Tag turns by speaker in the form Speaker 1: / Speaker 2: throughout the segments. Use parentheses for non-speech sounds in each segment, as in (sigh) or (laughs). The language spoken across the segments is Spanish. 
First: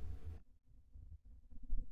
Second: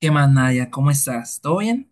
Speaker 1: ¿Qué más, Nadia? ¿Cómo estás? ¿Todo bien?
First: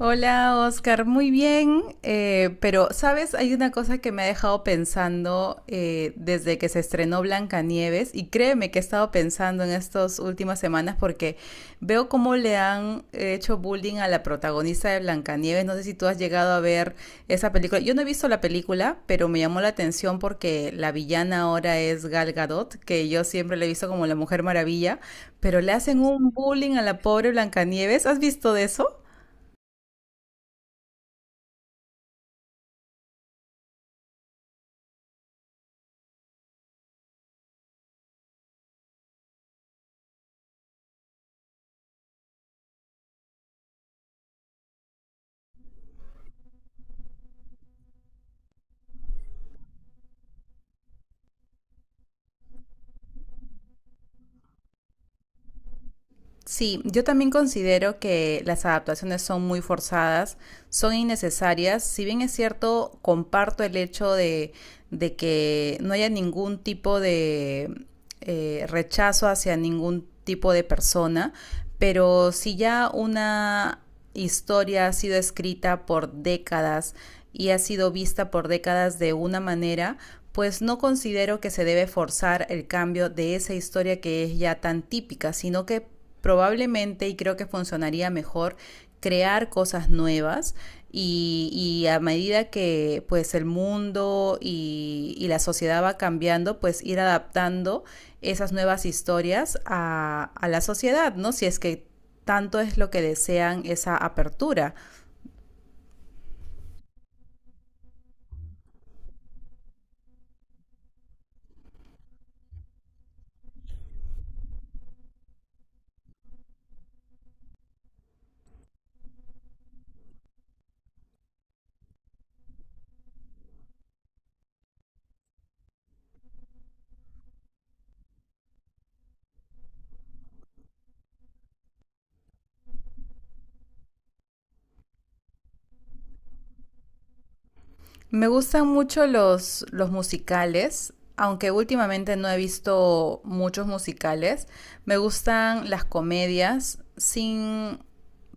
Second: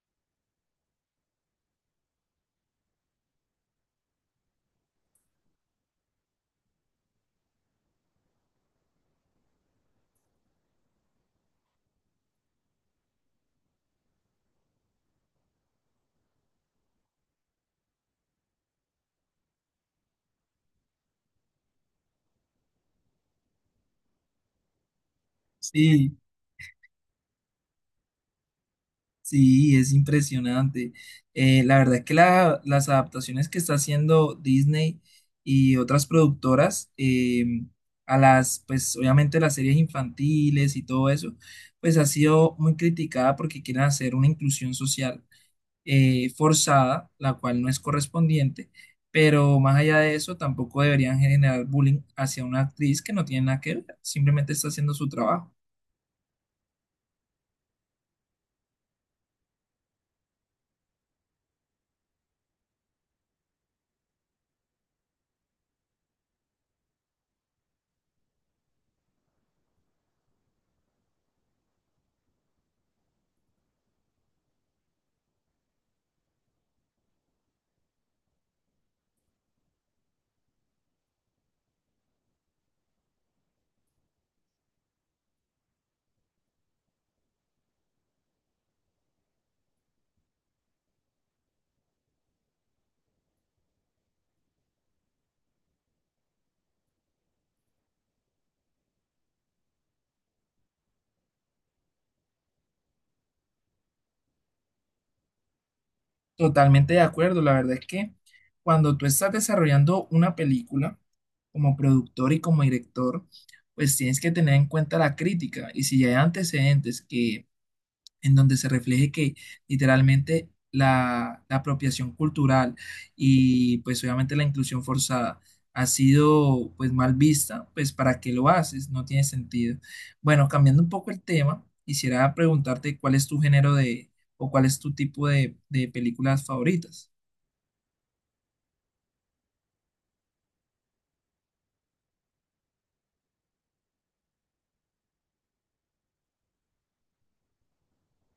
Speaker 2: Hola Oscar, muy bien, pero sabes, hay una cosa que me ha dejado pensando desde que se estrenó Blancanieves, y créeme que he estado pensando en estas últimas semanas porque veo cómo le han hecho bullying a la protagonista de Blancanieves. No sé si tú has llegado a ver esa película. Yo no he visto la película, pero me llamó la atención porque la villana ahora es Gal Gadot, que yo siempre la he visto como la Mujer Maravilla, pero le hacen
Speaker 1: Sí,
Speaker 2: un bullying a la pobre Blancanieves. ¿Has visto de eso?
Speaker 1: sí, es impresionante. La verdad es que las adaptaciones que está haciendo Disney y otras productoras a las, pues obviamente las series infantiles y todo eso, pues ha sido muy criticada porque quieren hacer una inclusión social forzada, la cual no es correspondiente, pero más allá de eso, tampoco deberían generar bullying hacia una actriz que no tiene nada que ver, simplemente está haciendo su trabajo.
Speaker 2: Sí, yo también considero que las adaptaciones son muy forzadas, son innecesarias. Si bien es cierto, comparto el hecho de que no haya ningún tipo de rechazo hacia ningún tipo de persona, pero si ya una historia ha sido escrita por décadas y ha sido vista por décadas de una manera, pues no considero que se debe forzar el cambio de esa historia que es ya tan típica, sino que probablemente, y creo que funcionaría mejor, crear cosas nuevas y a medida que pues el mundo y la sociedad va cambiando, pues ir adaptando esas nuevas historias a la sociedad, ¿no? Si es que tanto es lo que desean esa apertura.
Speaker 1: Totalmente de acuerdo. La verdad es que cuando tú estás desarrollando una película como productor y como director, pues tienes que tener en cuenta la crítica. Y si hay antecedentes que en donde se refleje que literalmente la apropiación cultural y pues obviamente la inclusión forzada ha sido pues mal vista, pues ¿para qué lo haces? No tiene sentido. Bueno, cambiando un poco el tema, quisiera preguntarte cuál es tu género de o cuál es tu tipo de películas favoritas.
Speaker 2: Me gustan mucho los musicales, aunque últimamente no he visto muchos musicales. Me gustan las comedias sin,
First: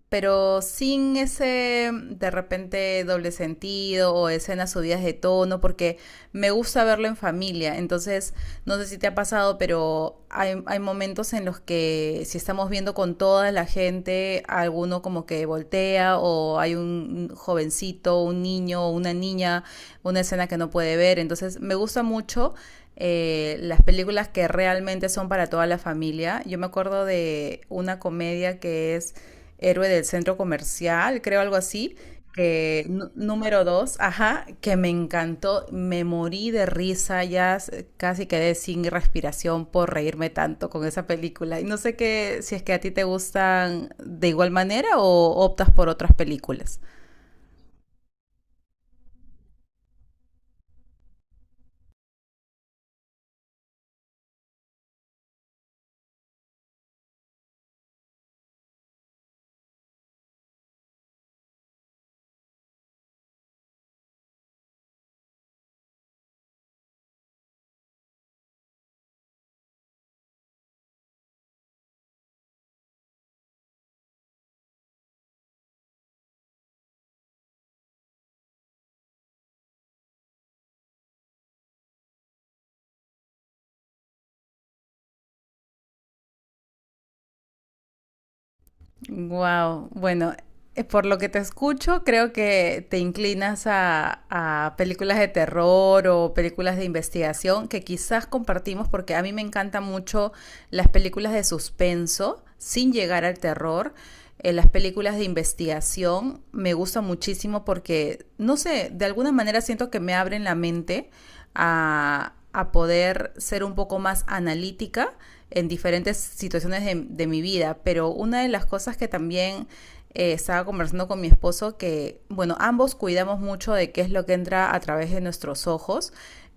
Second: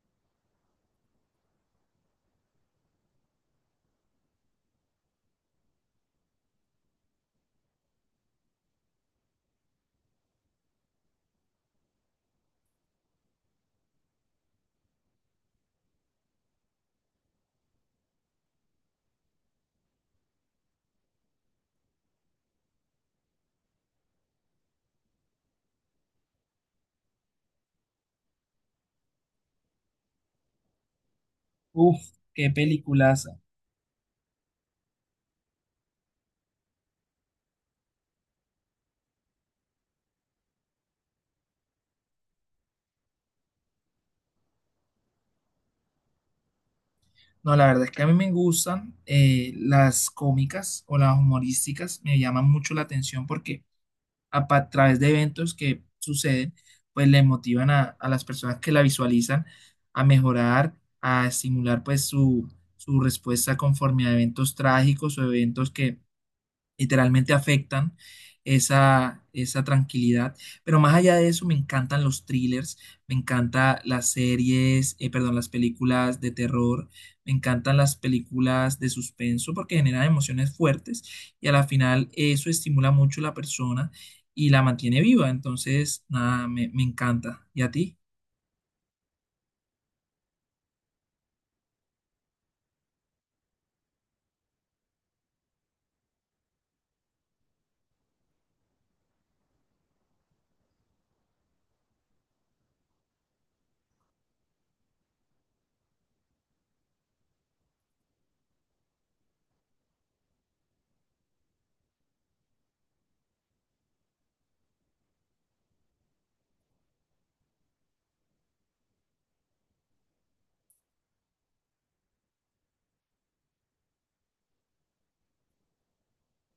Speaker 2: pero sin ese de repente doble sentido o escenas subidas de tono, porque me gusta verlo en familia. Entonces, no sé si te ha pasado, pero hay momentos en los que si estamos viendo con toda la gente, alguno como que voltea o hay un jovencito, un niño, o una niña, una escena que no puede ver. Entonces, me gusta mucho las películas que realmente son para toda la familia. Yo me acuerdo de una comedia que es héroe del centro comercial, creo algo así.
Speaker 1: Uf, qué películas.
Speaker 2: Número dos, ajá, que me encantó, me morí de risa, casi quedé sin respiración por reírme tanto con esa película. Y no sé qué, si es que a ti te gustan de igual manera o optas por otras películas.
Speaker 1: No, la verdad es que a mí me gustan las cómicas o las humorísticas, me llaman mucho la atención porque a través de eventos que suceden, pues le motivan a las personas que la visualizan a mejorar, a estimular pues su respuesta conforme a eventos trágicos o eventos que literalmente afectan esa, esa tranquilidad. Pero más allá de eso, me encantan los thrillers, me encantan las series, perdón, las películas de terror, me encantan las películas de suspenso porque generan emociones fuertes y a la final eso estimula mucho a la persona y la mantiene viva. Entonces, nada, me encanta. ¿Y a ti?
Speaker 2: Wow, bueno, por lo que te escucho, creo que te inclinas a películas de terror o películas de investigación que quizás compartimos, porque a mí me encantan mucho las películas de suspenso sin llegar al terror. Las películas de investigación me gustan muchísimo porque, no sé, de alguna manera siento que me abren la mente a poder ser un poco más analítica en diferentes situaciones de mi vida. Pero una de las cosas que también, estaba conversando con mi esposo que, bueno, ambos cuidamos mucho de qué es lo que entra a través de nuestros ojos.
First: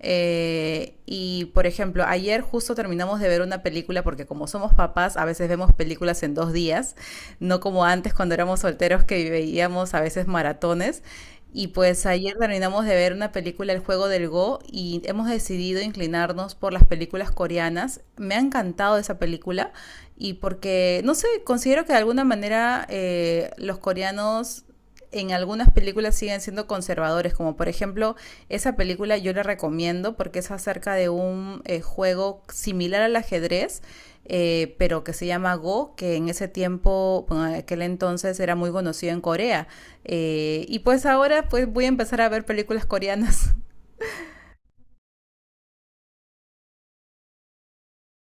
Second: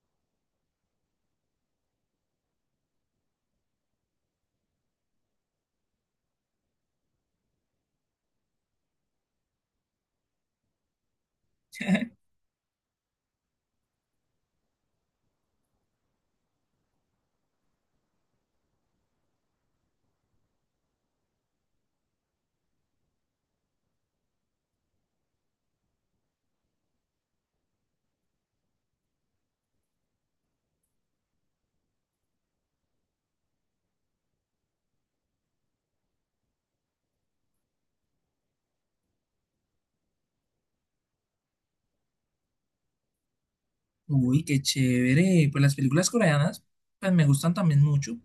Speaker 2: Y por ejemplo, ayer justo terminamos de ver una película, porque como somos papás, a veces vemos películas en dos días, no como antes cuando éramos solteros que veíamos a veces maratones. Y pues
Speaker 1: (laughs)
Speaker 2: ayer terminamos de ver una película, El juego del Go, y hemos decidido inclinarnos por las películas coreanas. Me ha encantado esa película, y porque, no sé, considero que de alguna manera los coreanos en algunas películas siguen siendo conservadores, como por ejemplo esa película yo la recomiendo porque es acerca de un juego similar al ajedrez, pero que se llama Go, que en ese tiempo, bueno, en aquel entonces era muy conocido en Corea. Y pues ahora pues voy a empezar a ver películas coreanas.
Speaker 1: Uy, qué chévere. Pues las películas coreanas, pues me gustan también mucho.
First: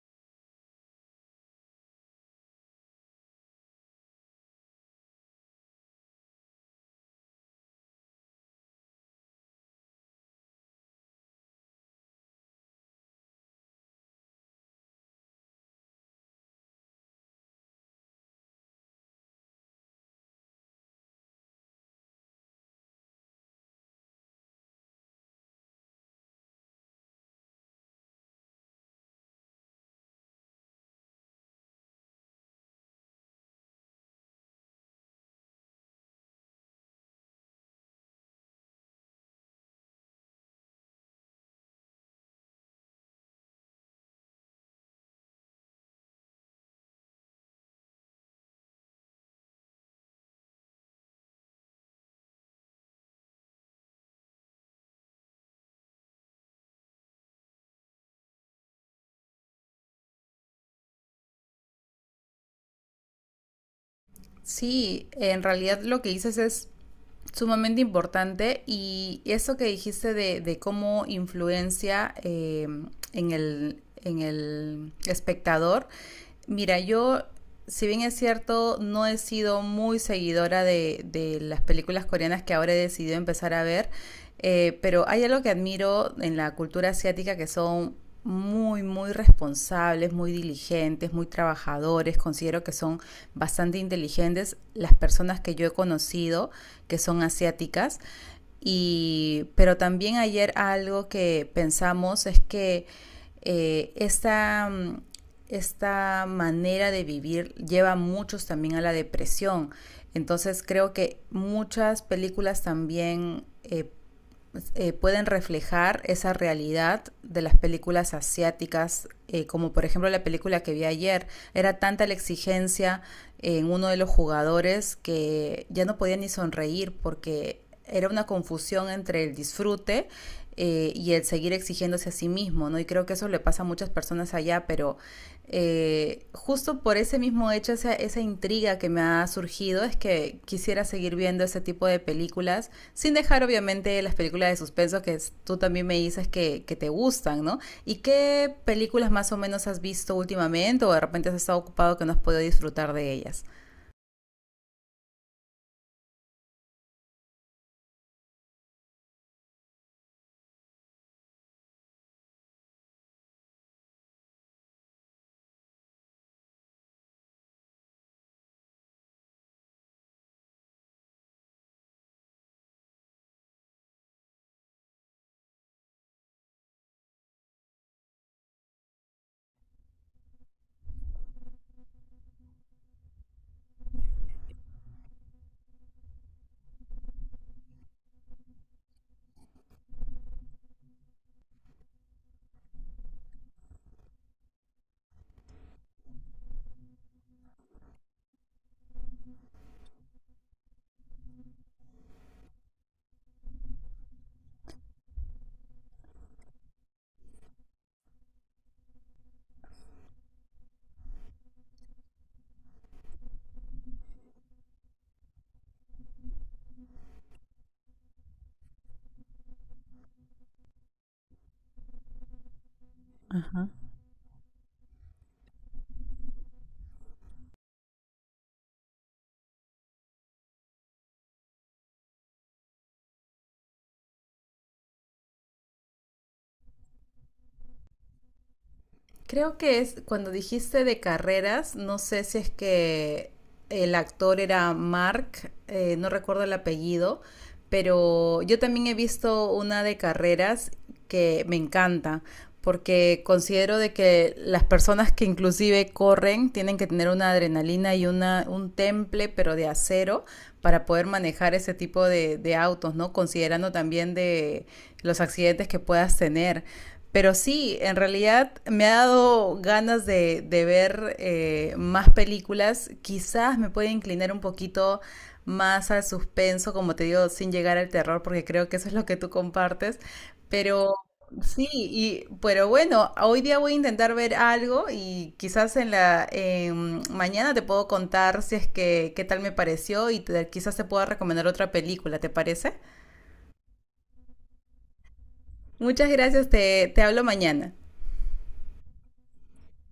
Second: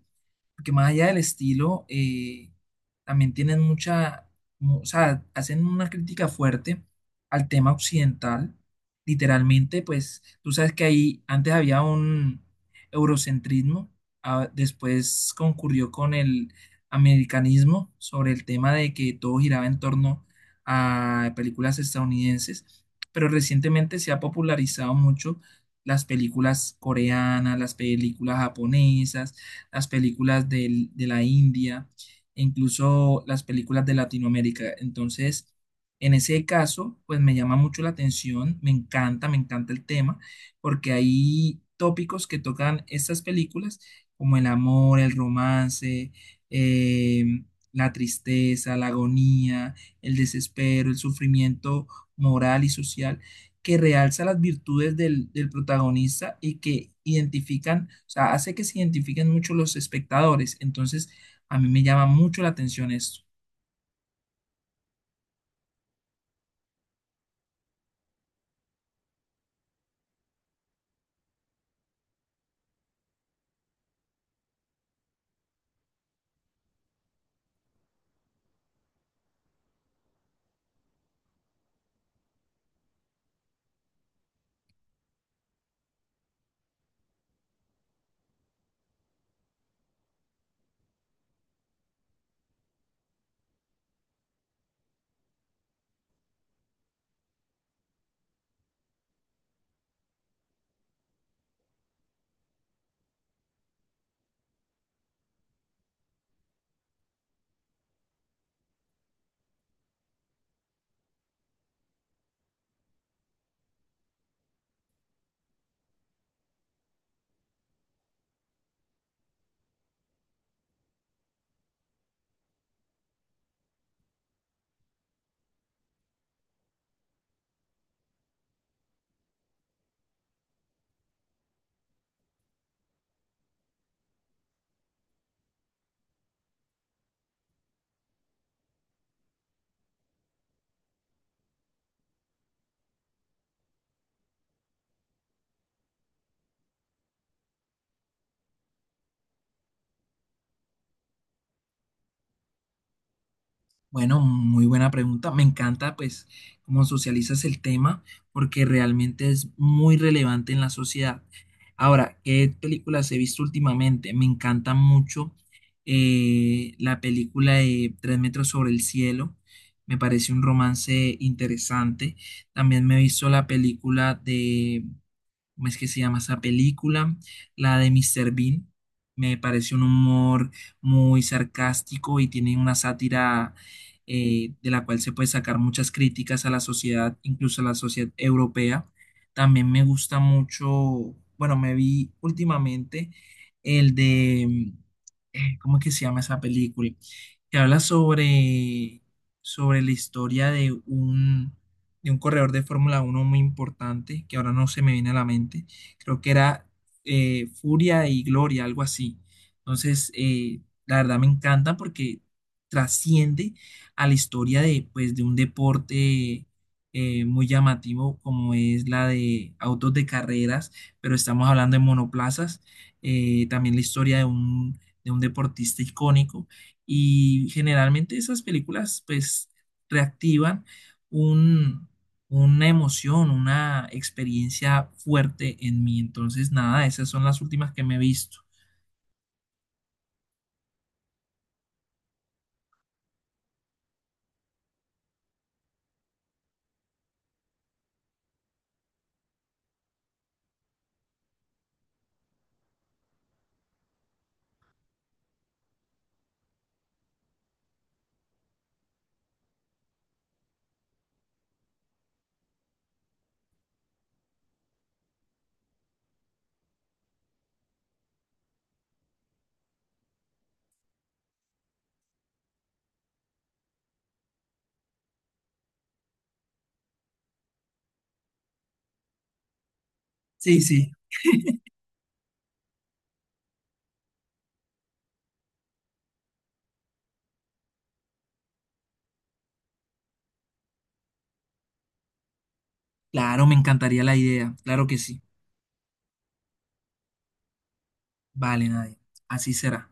Speaker 1: Porque más allá del estilo, también tienen mucha, o sea, hacen una crítica fuerte al tema occidental. Literalmente, pues tú sabes que ahí antes había un eurocentrismo, ah, después concurrió con el americanismo sobre el tema de que todo giraba en torno a películas estadounidenses, pero recientemente se ha popularizado mucho las películas coreanas, las películas japonesas las películas de la India, e incluso las películas de Latinoamérica. Entonces, en ese caso, pues me llama mucho la atención, me encanta el tema, porque hay tópicos que tocan estas películas, como el amor, el romance, em, la tristeza, la agonía, el desespero, el sufrimiento moral y social que realza las virtudes del, del protagonista y que identifican, o sea, hace que se identifiquen mucho los espectadores. Entonces, a mí me llama mucho la atención esto.
Speaker 2: (laughs) Sí, en realidad lo que dices es sumamente importante, y eso que dijiste de cómo influencia, en el espectador. Mira, yo, si bien es cierto, no he sido muy seguidora de las películas coreanas que ahora he decidido empezar a ver, pero hay algo que admiro en la cultura asiática, que son muy, muy responsables, muy diligentes, muy trabajadores. Considero que son bastante inteligentes las personas que yo he conocido que son asiáticas. Y, pero también ayer algo que pensamos es que, eh, esta, mm, esta manera de vivir lleva a muchos también a la depresión. Entonces creo que muchas películas también, pueden reflejar esa realidad de las películas asiáticas, como por ejemplo la película que vi ayer. Era tanta la exigencia en uno de los jugadores que ya no podía ni sonreír porque era una confusión entre el disfrute y el seguir exigiéndose a sí mismo, ¿no? Y creo que eso le pasa a muchas personas allá, pero justo por ese mismo hecho, esa intriga que me ha surgido es que quisiera seguir viendo ese tipo de películas, sin dejar obviamente las películas de suspenso tú también me dices que te gustan, ¿no? ¿Y qué películas más o menos has visto últimamente, o de repente has estado ocupado que no has podido disfrutar de ellas?
Speaker 1: Bueno, muy buena pregunta. Me encanta, pues, cómo socializas el tema, porque realmente es muy relevante en la sociedad. Ahora, ¿qué películas he visto últimamente? Me encanta mucho la película de Tres metros sobre el cielo. Me parece un romance interesante. También me he visto la película ¿cómo es que se llama esa película? La de Mr. Bean. Me parece un humor muy sarcástico y tiene una sátira de la cual se puede sacar muchas críticas a la sociedad, incluso a la sociedad europea. También me gusta mucho, bueno, me vi últimamente el de, ¿cómo es que se llama esa película? Que habla sobre, sobre la historia de un corredor de Fórmula 1 muy importante, que ahora no se me viene a la mente. Creo que era Furia y Gloria, algo así. Entonces, la verdad me encanta porque trasciende a la historia de, pues, de un deporte muy llamativo como es la de autos de carreras, pero estamos hablando de monoplazas, también la historia de un deportista icónico y generalmente esas películas pues reactivan un, una emoción, una experiencia fuerte en mí. Entonces, nada, esas son las últimas que me he visto.
Speaker 2: Creo que es cuando dijiste de carreras, no sé si es que el actor era Mark, no recuerdo el apellido. Pero yo también he visto una de carreras que me encanta, porque considero de que las personas que inclusive corren tienen que tener una adrenalina y una, un temple, pero de acero, para poder manejar ese tipo de autos, ¿no? Considerando también de los accidentes que puedas tener. Pero sí, en realidad me ha dado ganas de ver, más películas. Quizás me puede inclinar un poquito más al suspenso, como te digo, sin llegar al terror, porque creo que eso es lo que tú compartes.
Speaker 1: Sí, sí,
Speaker 2: Pero sí, y, pero bueno, hoy día voy a intentar ver algo y quizás en mañana te puedo contar si es que qué tal me pareció, quizás te pueda recomendar otra película, ¿te parece?
Speaker 1: claro, me encantaría la idea, claro que sí.
Speaker 2: Muchas gracias, te hablo mañana.
Speaker 1: Vale, Nadia, así será.